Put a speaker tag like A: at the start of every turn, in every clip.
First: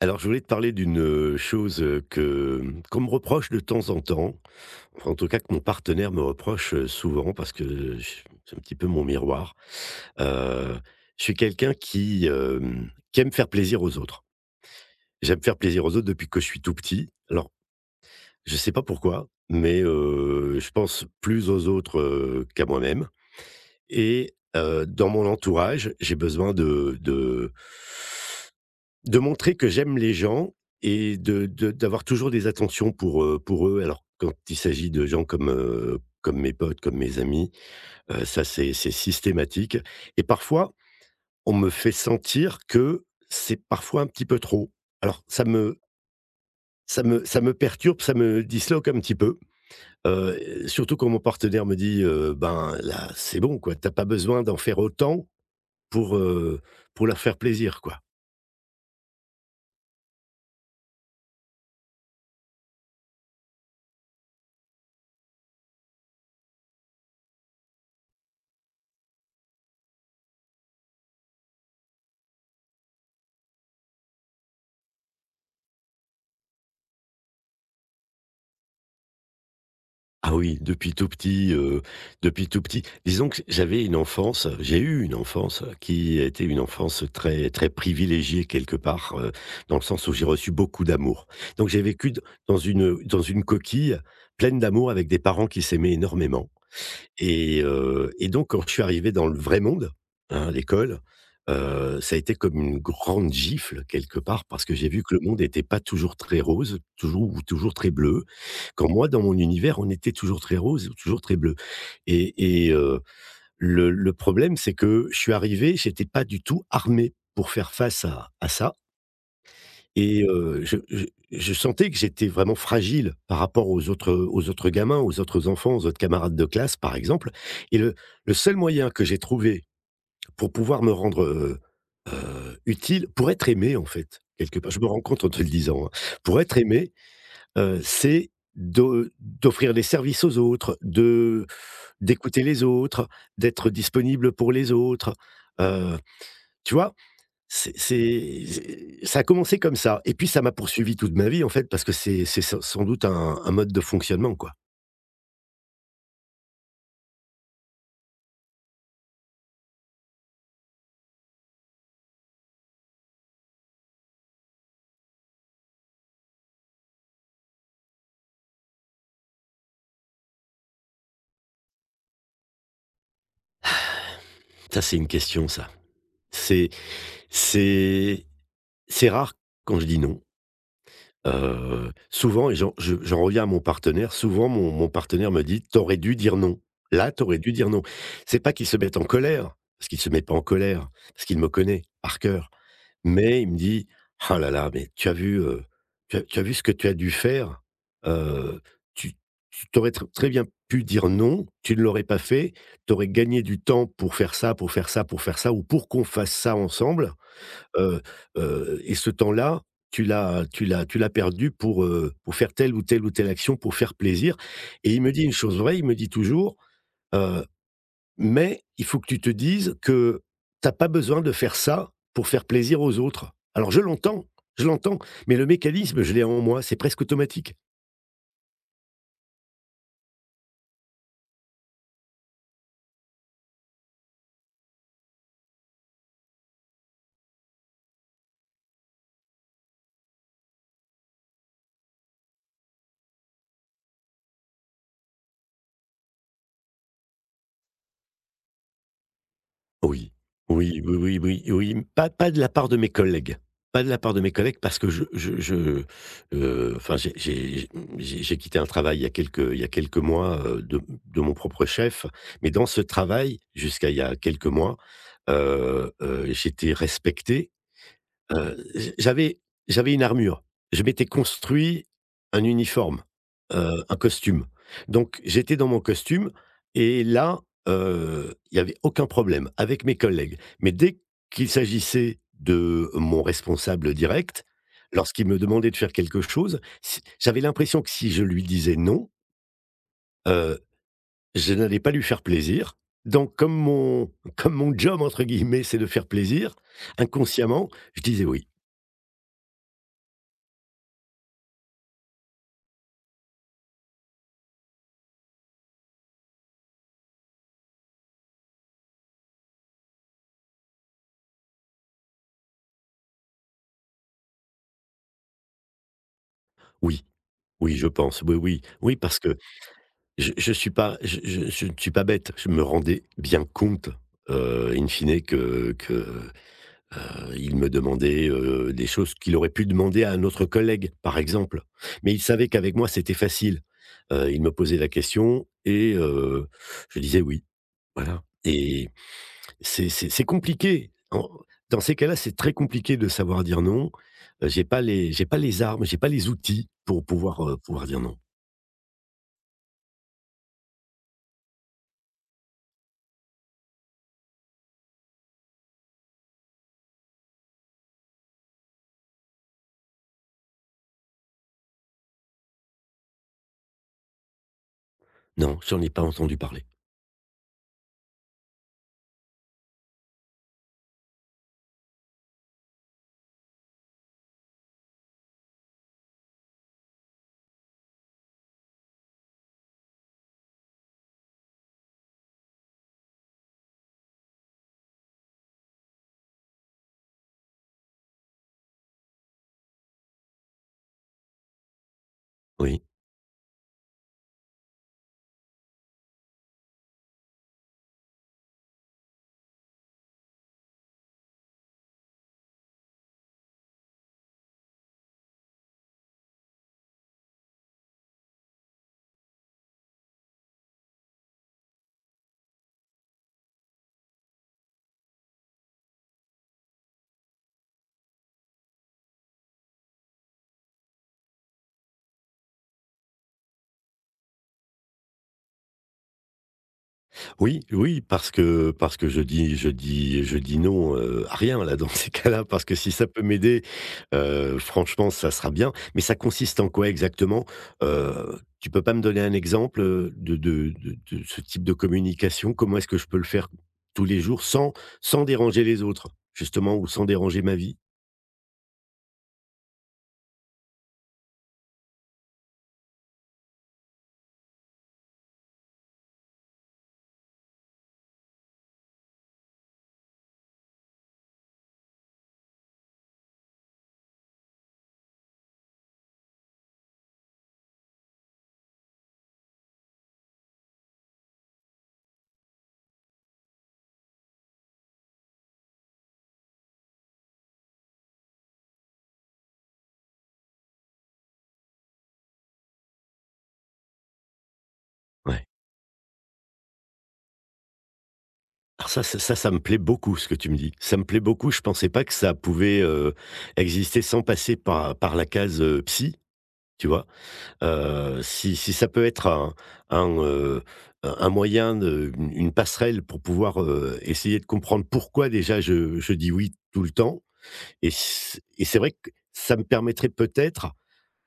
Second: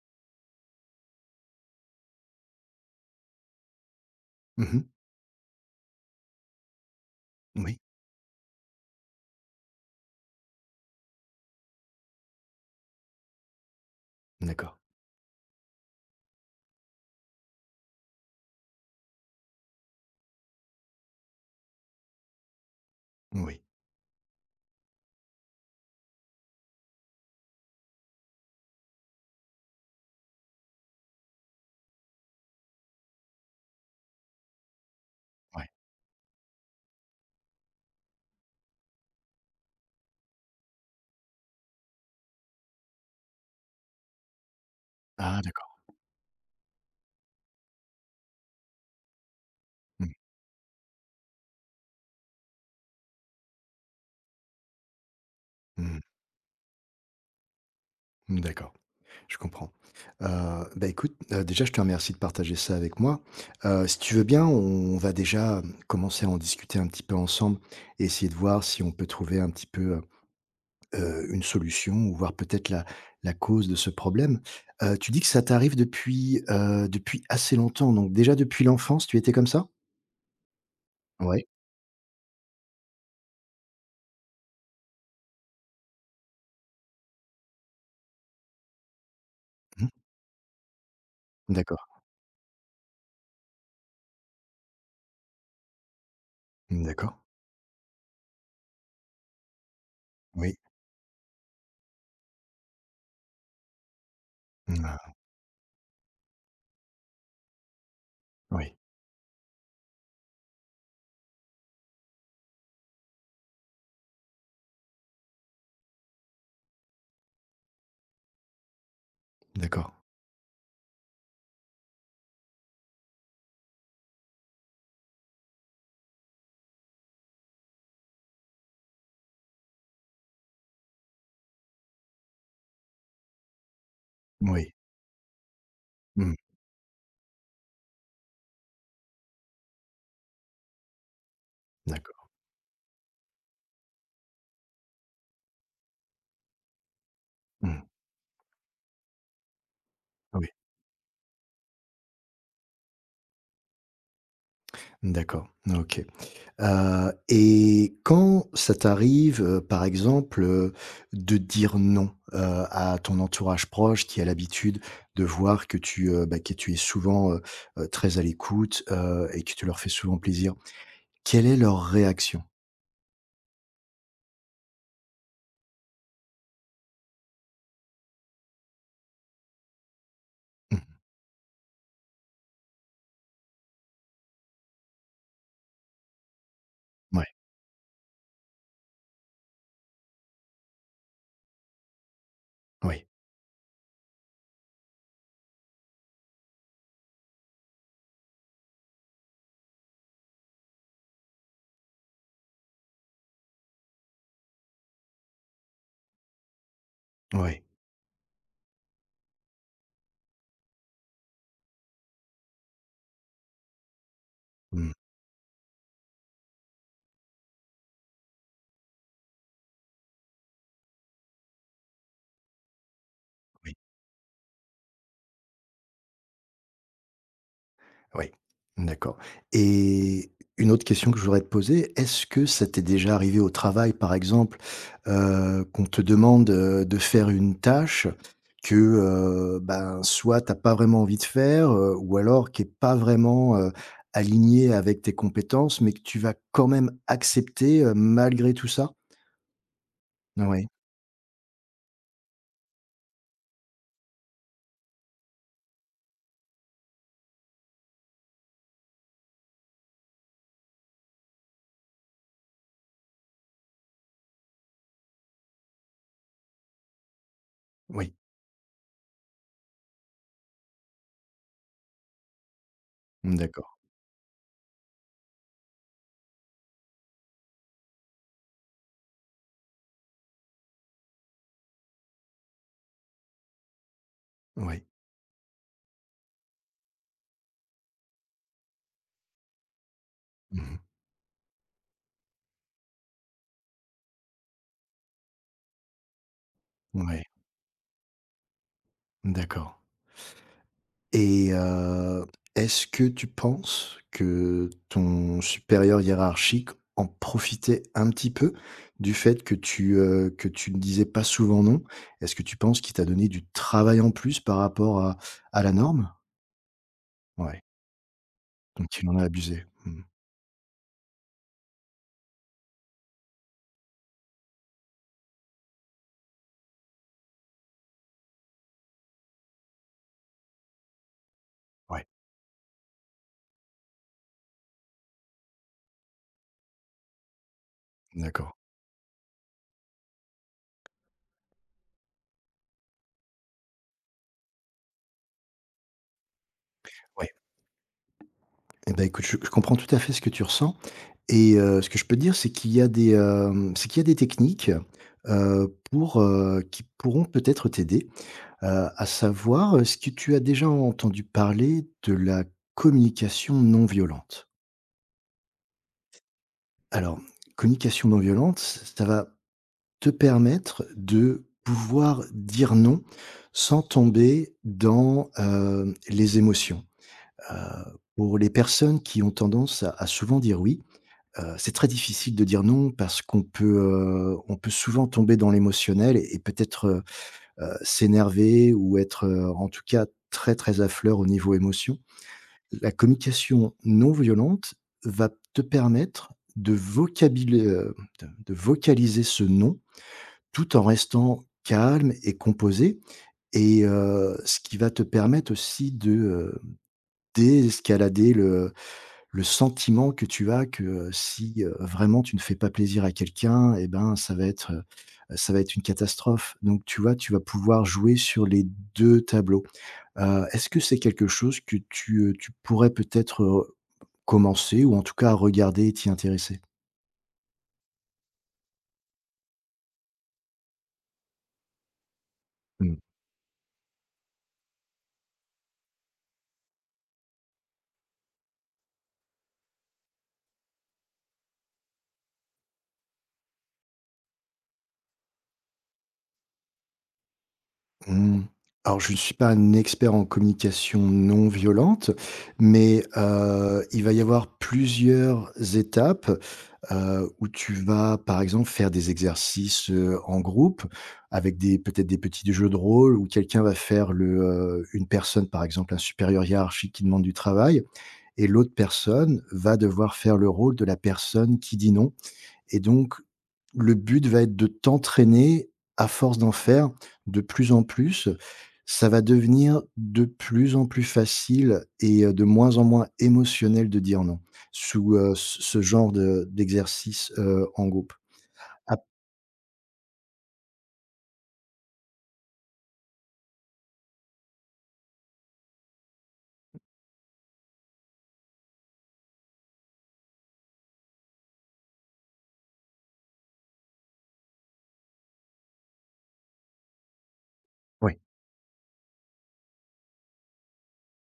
A: Alors, je voulais te parler d'une, chose, que qu'on me reproche de temps en temps,
B: Mmh mh.
A: enfin, en tout cas que mon partenaire me reproche, souvent parce
B: Oui,
A: que j c'est un petit peu mon miroir. Heu, je suis quelqu'un qui, qui aime faire plaisir aux autres.
B: d'accord.
A: J'aime faire plaisir aux autres depuis que je suis tout petit. Alors, je ne sais pas pourquoi, mais, je pense plus aux autres, qu'à moi-même,
B: Oui,
A: et dans mon entourage, j'ai besoin de montrer que j'aime les gens et de d'avoir toujours des attentions pour eux. Alors quand il s'agit de gens comme,
B: ouais.
A: comme mes potes, comme mes amis, ça c'est systématique et parfois on me fait sentir que c'est parfois un petit peu trop. Alors
B: Ah
A: ça me
B: d'accord.
A: ça me perturbe, ça me disloque un petit peu,
B: Mmh.
A: surtout quand mon partenaire me dit, «Ben là, c'est bon quoi, t'as pas besoin d'en faire autant
B: Mmh mh.
A: pour, heu, pour leur faire plaisir quoi».
B: D'accord, je comprends. Heu, Écoute, déjà, je te remercie de partager ça avec moi. Si tu veux bien, on va déjà, commencer à en discuter un petit peu ensemble et essayer de voir si on peut trouver un petit peu, une solution ou voir peut-être la cause de ce problème. Tu dis que ça t'arrive depuis, depuis assez longtemps, donc déjà depuis l'enfance, tu étais comme ça?
A: Ah oui, depuis tout
B: Ouais.
A: petit, depuis tout petit. Disons que j'ai eu une enfance qui a été une enfance très, très privilégiée quelque part, dans le
B: Mmh.
A: sens où j'ai reçu beaucoup d'amour. Donc j'ai
B: D'accord.
A: vécu d dans une coquille pleine d'amour avec des parents qui s'aimaient énormément.
B: D'accord.
A: Et donc quand je suis arrivé dans le vrai monde, hein, à
B: Oui.
A: l'école, ça a été comme une grande gifle quelque part parce que
B: Mmh,
A: j'ai vu que
B: ah
A: le monde n'était pas toujours très rose, toujours très bleu.
B: oui,
A: Quand moi, dans mon univers, on était toujours très rose ou toujours très bleu, et le problème, c'est que je suis arrivé, j'étais pas du tout armé pour faire face à ça.
B: d'accord.
A: Et je sentais que j'étais vraiment fragile par rapport aux autres gamins, aux autres enfants, aux autres camarades de classe, par exemple. Et le seul moyen que j'ai trouvé pour pouvoir me rendre, utile, pour être aimé, en fait, quelque part,
B: Oui.
A: je me rends compte en te le disant, hein.
B: Mmh.
A: Pour être aimé, c'est de d'offrir des services aux autres, de
B: D'accord.
A: d'écouter les autres, d'être disponible pour les autres. Heu, tu vois?
B: Mmh.
A: C'est ça a commencé comme ça et puis
B: Ah
A: ça
B: oui,
A: m'a poursuivi toute ma vie, en fait, parce que c'est sans doute un mode de fonctionnement, quoi.
B: d'accord. OK. Et quand ça t'arrive, par exemple, de dire non, à ton entourage proche qui a l'habitude de voir que tu, que tu es souvent, très à l'écoute, et que tu leur fais souvent plaisir, quelle est leur réaction?
A: Ça, c'est une question, ça. C'est c'est c'est rare quand je dis «non».
B: Mmh.
A: Souvent, et j'en reviens à mon partenaire, souvent mon partenaire me dit: t'aurais dû dire non. Là,
B: Ouais,
A: t'aurais dû dire non». C'est pas qu'il se mette en colère, parce qu'il se met pas en colère, parce qu'il me connaît par cœur.
B: oui,
A: Mais il me dit: «Ah là là, mais tu as vu, tu as vu ce que tu as dû faire? Heu, tu tu tu tr très bien pu dire non, tu ne l'aurais pas fait, tu aurais gagné du temps pour faire ça, pour faire ça, pour faire ça ou pour qu'on fasse ça ensemble,
B: oui.
A: heu et ce temps-là, tu l'as perdu pour faire telle ou telle ou telle action, pour faire plaisir», et
B: Mmh.
A: il me dit une chose vraie, il me dit toujours, mais il faut que tu te dises que t'as pas besoin de faire ça pour faire plaisir aux autres. Alors
B: Oui.
A: je l'entends, mais le mécanisme, je l'ai en moi, c'est presque automatique.
B: Oui, d'accord, et une autre question que je voudrais te poser, est-ce que ça t'est déjà arrivé au travail, par exemple, qu'on te demande, de faire une tâche que, soit t'as pas vraiment envie de faire, ou alors qui est pas vraiment, alignée avec tes compétences, mais que tu vas quand même accepter, malgré tout ça?
A: Oui.
B: Oui,
A: Oui, oui, oui, oui, oui. Pas de la part de mes collègues, pas de la part de mes collègues parce que enfin j'ai quitté un travail il y a quelques il y a quelques mois, de mon propre chef, mais dans ce travail, jusqu'à il y a quelques mois, j'étais respecté.
B: oui,
A: J'avais une armure. Je m'étais construit un uniforme,
B: d'accord,
A: un costume. Donc j'étais dans mon costume et là, il y avait aucun problème avec mes collègues. Mais dès qu'il s'agissait de mon responsable direct,
B: oui.
A: lorsqu'il me demandait de faire quelque chose, si j'avais l'impression que si je lui disais non, heu,
B: Mmh mh.
A: je n'allais pas lui faire plaisir. Donc comme mon «job» entre guillemets, c'est de faire plaisir,
B: Ouais,
A: inconsciemment, je disais oui.
B: d'accord. Et est-ce que tu penses que ton supérieur hiérarchique en profitait un petit peu du fait que tu ne disais pas souvent non? Est-ce que tu penses qu'il t'a donné du travail en plus par rapport à la norme?
A: Oui.
B: Ouais,
A: Oui, je pense. Oui, oui. Oui,
B: donc il en
A: parce
B: a
A: que
B: abusé. Mmh.
A: je ne suis pas bête. Je me rendais bien compte, in fine que, il me demandait, des choses qu'il aurait pu demander à un autre collègue, par exemple.
B: Ouais,
A: Mais il savait qu'avec moi, c'était facile. Il me posait la question et je disais: «Oui», voilà.
B: d'accord.
A: Et c'est compliqué. En Dans ces cas-là, c'est très compliqué de savoir dire non. J'ai pas les armes, j'ai pas les outils pour
B: Ouais.
A: pouvoir, pouvoir dire non.
B: Et ben écoute, je comprends tout à fait ce que tu ressens et ce que je peux te dire, c'est qu'il y a des, c'est qu'il y a des techniques, pour, qui pourront peut-être t'aider. À savoir, est-ce que tu as déjà entendu parler de la communication non violente?
A: Non, j'en ai pas entendu parler.
B: Alors, communication non violente, ça va te permettre de pouvoir dire non sans tomber dans, les émotions. Heu, pour les personnes qui ont tendance à souvent dire oui, c'est très difficile de dire non parce qu'on peut, on peut souvent tomber dans l'émotionnel et peut-être, s'énerver ou être, en tout cas très, très à fleur au niveau émotion.
A: Oui.
B: La communication non violente va te permettre de vocabula de vocaliser ce «non» tout en restant calme et composé et ce qui va te permettre aussi de, désescalader le sentiment que tu as que, si, vraiment tu ne fais pas plaisir à quelqu'un et ben, ça va être une catastrophe. Donc tu vois, tu vas pouvoir jouer sur les 2 tableaux. Est-ce que c'est quelque chose que tu, tu pourrais peut-être, commencer ou en tout cas à regarder et t'y intéresser.
A: Oui, oui, parce que je dis non, à rien là dans ces cas-là, parce que si
B: Mmh.
A: ça peut m'aider, franchement ça sera bien. Mais ça consiste en quoi exactement? Tu peux pas me donner un exemple, de ce type de communication? Comment est-ce que je peux le faire tous les jours sans déranger les autres, justement, ou sans déranger ma vie?
B: Mmh. Alors je ne suis pas un expert en communication non violente, mais, il va y avoir plusieurs étapes, où tu vas, par exemple, faire des exercices, en groupe avec des peut-être des petits jeux de rôle où quelqu'un va faire le, une personne, par exemple, un supérieur hiérarchique qui demande du travail, et l'autre personne va devoir faire le rôle de la personne qui dit non. Et donc, le but va être de t'entraîner à force d'en faire de plus en plus. Ça va devenir de plus en plus facile et de moins en moins émotionnel de dire non, sous,
A: Ouais.
B: ce genre de d'exercice, en groupe.
A: Alors
B: Ap
A: ça me plaît beaucoup ce que tu me dis. Ça me plaît beaucoup, je pensais pas que ça pouvait, exister sans passer par la case, psy, tu vois? Si ça peut être un, heu, un moyen de une passerelle pour pouvoir, essayer de comprendre pourquoi déjà je dis oui tout le temps,
B: Oui,
A: et c'est vrai que ça me permettrait peut-être…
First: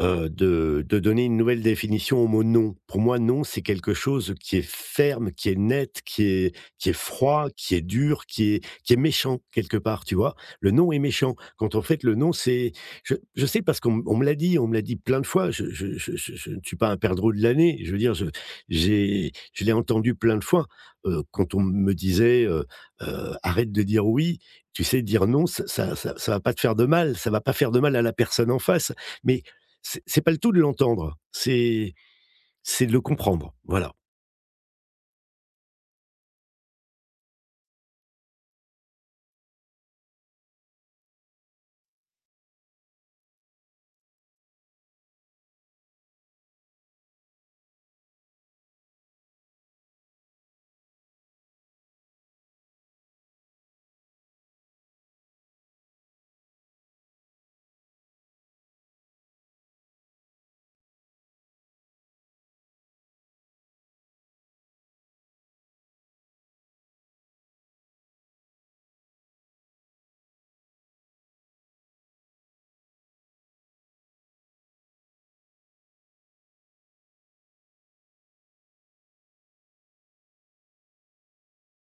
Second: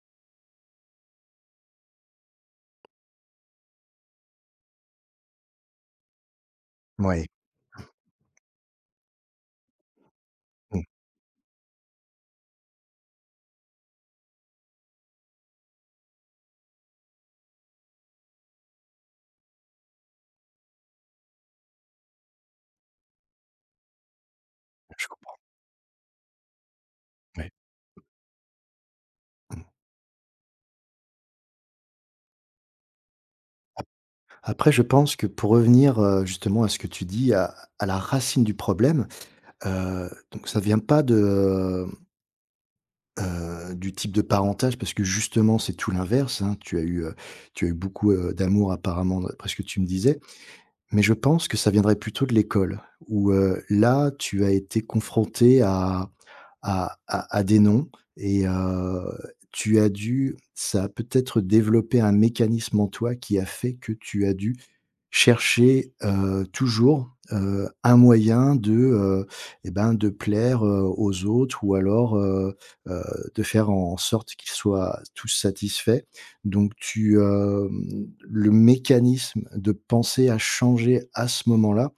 A: De donner une nouvelle définition au mot «non». Pour moi, non, c'est quelque chose qui est ferme, qui est net, qui est
B: ouais,
A: froid, qui est dur, qui est méchant quelque part, tu vois? Le
B: mmh,
A: non est méchant. Quand en fait le non, c'est… je sais parce qu'on me l'a dit, plein de fois, je ne suis pas un perdreau de l'année. Je veux dire, je j'ai je l'ai entendu plein de fois, quand on me disait, «Arrête de dire oui, tu sais,
B: je
A: dire
B: comprends,
A: non, ça va pas te faire de mal, ça va
B: ouais.
A: pas faire de mal à la personne en face». Mais c'est pas le tout de l'entendre, c'est de le comprendre, voilà.
B: Après je pense que pour revenir, justement à ce que tu dis, à la racine du problème, donc ça vient pas de du type de parentage parce que justement c'est tout l'inverse, hein. Tu as eu beaucoup, d'amour apparemment d'après ce que tu me disais. Mais je pense que ça viendrait plutôt de l'école où, là tu as été confronté à des noms, et tu as dû ça a peut-être développé un mécanisme en toi qui a fait que tu as dû chercher, toujours, un moyen de, et ben, de plaire, aux autres ou alors, heu, de faire en sorte qu'ils soient tous satisfaits. Donc tu, le mécanisme de penser à changer à ce moment-là,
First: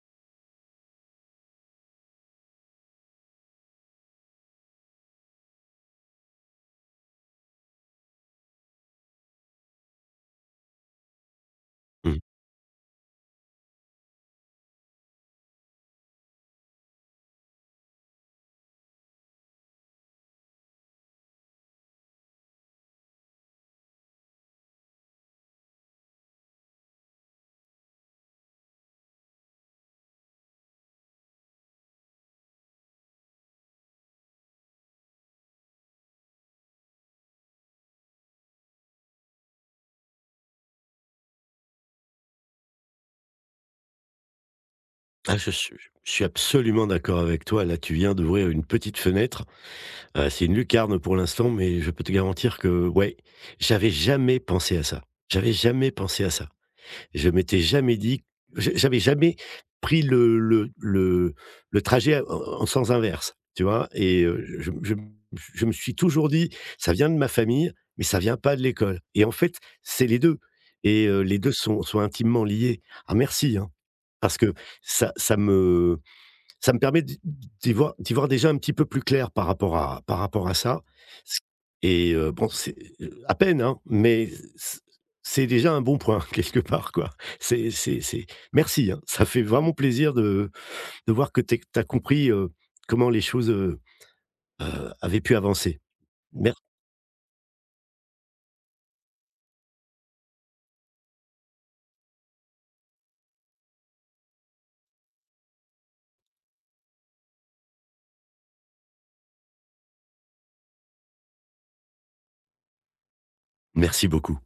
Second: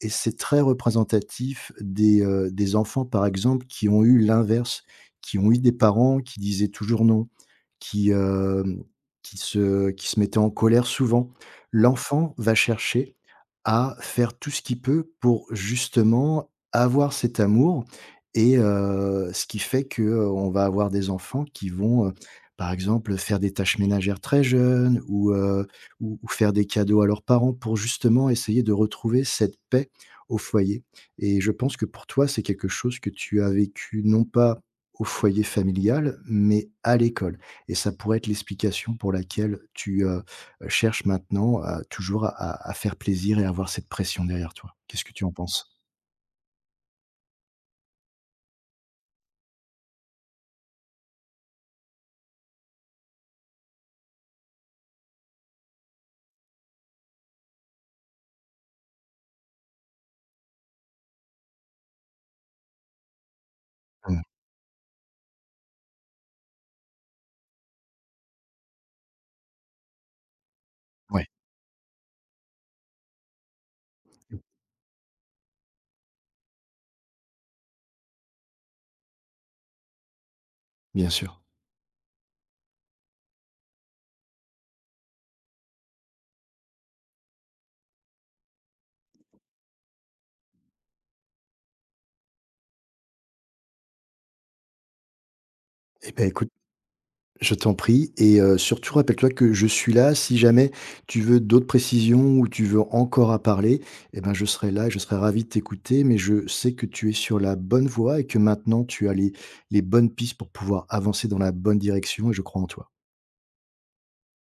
B: et c'est très représentatif des enfants, par exemple, qui ont eu l'inverse, qui ont eu des parents qui disaient toujours non, qui, qui se mettaient en colère souvent.
A: Mmh.
B: L'enfant va chercher à faire tout ce qu'il peut pour justement avoir cet amour, et ce qui fait que, on va avoir des enfants qui vont, par exemple, faire des tâches ménagères très jeunes ou faire des cadeaux à leurs parents pour justement essayer de retrouver cette paix au foyer, et je pense que pour toi, c'est quelque chose que tu as vécu non pas au foyer familial, mais à l'école, et ça pourrait être l'explication pour laquelle tu, cherches maintenant à toujours à faire plaisir et à avoir cette pression derrière toi. Qu'est-ce que tu en
A: Ah,
B: penses?
A: je suis absolument d'accord avec toi, là, tu viens d'ouvrir une petite fenêtre. C'est une lucarne pour l'instant, mais je peux te garantir que, ouais, j'avais jamais pensé à ça. J'avais jamais pensé à ça. Je m'étais jamais dit j'avais jamais pris le trajet en sens inverse, tu vois? Et
B: Mmh,
A: je me suis toujours dit: «Ça vient de ma famille, mais ça vient pas de l'école», et en fait, c'est les 2, et
B: ouais,
A: les 2 sont sont intimement liés. Ah merci, hein, parce que ça ça me ça me permet d'y voir déjà un petit peu plus clair par rapport à ça.
B: bien
A: Ce
B: sûr.
A: Et bon, c'est, à peine, hein, mais c c'est déjà un bon point quelque part, quoi. C'est merci, hein, ça fait vraiment plaisir de voir que tu as compris, comment les choses, avaient pu avancer.
B: Eh ben, écoute,
A: Mer
B: je t'en prie et surtout rappelle-toi que je suis là si jamais tu veux d'autres précisions ou tu veux encore à parler, eh ben, je serai là et je serai ravi de t'écouter, mais je sais que tu es sur la bonne voie et que maintenant tu as les bonnes pistes pour pouvoir avancer dans la bonne direction et je crois en toi.
A: merci beaucoup.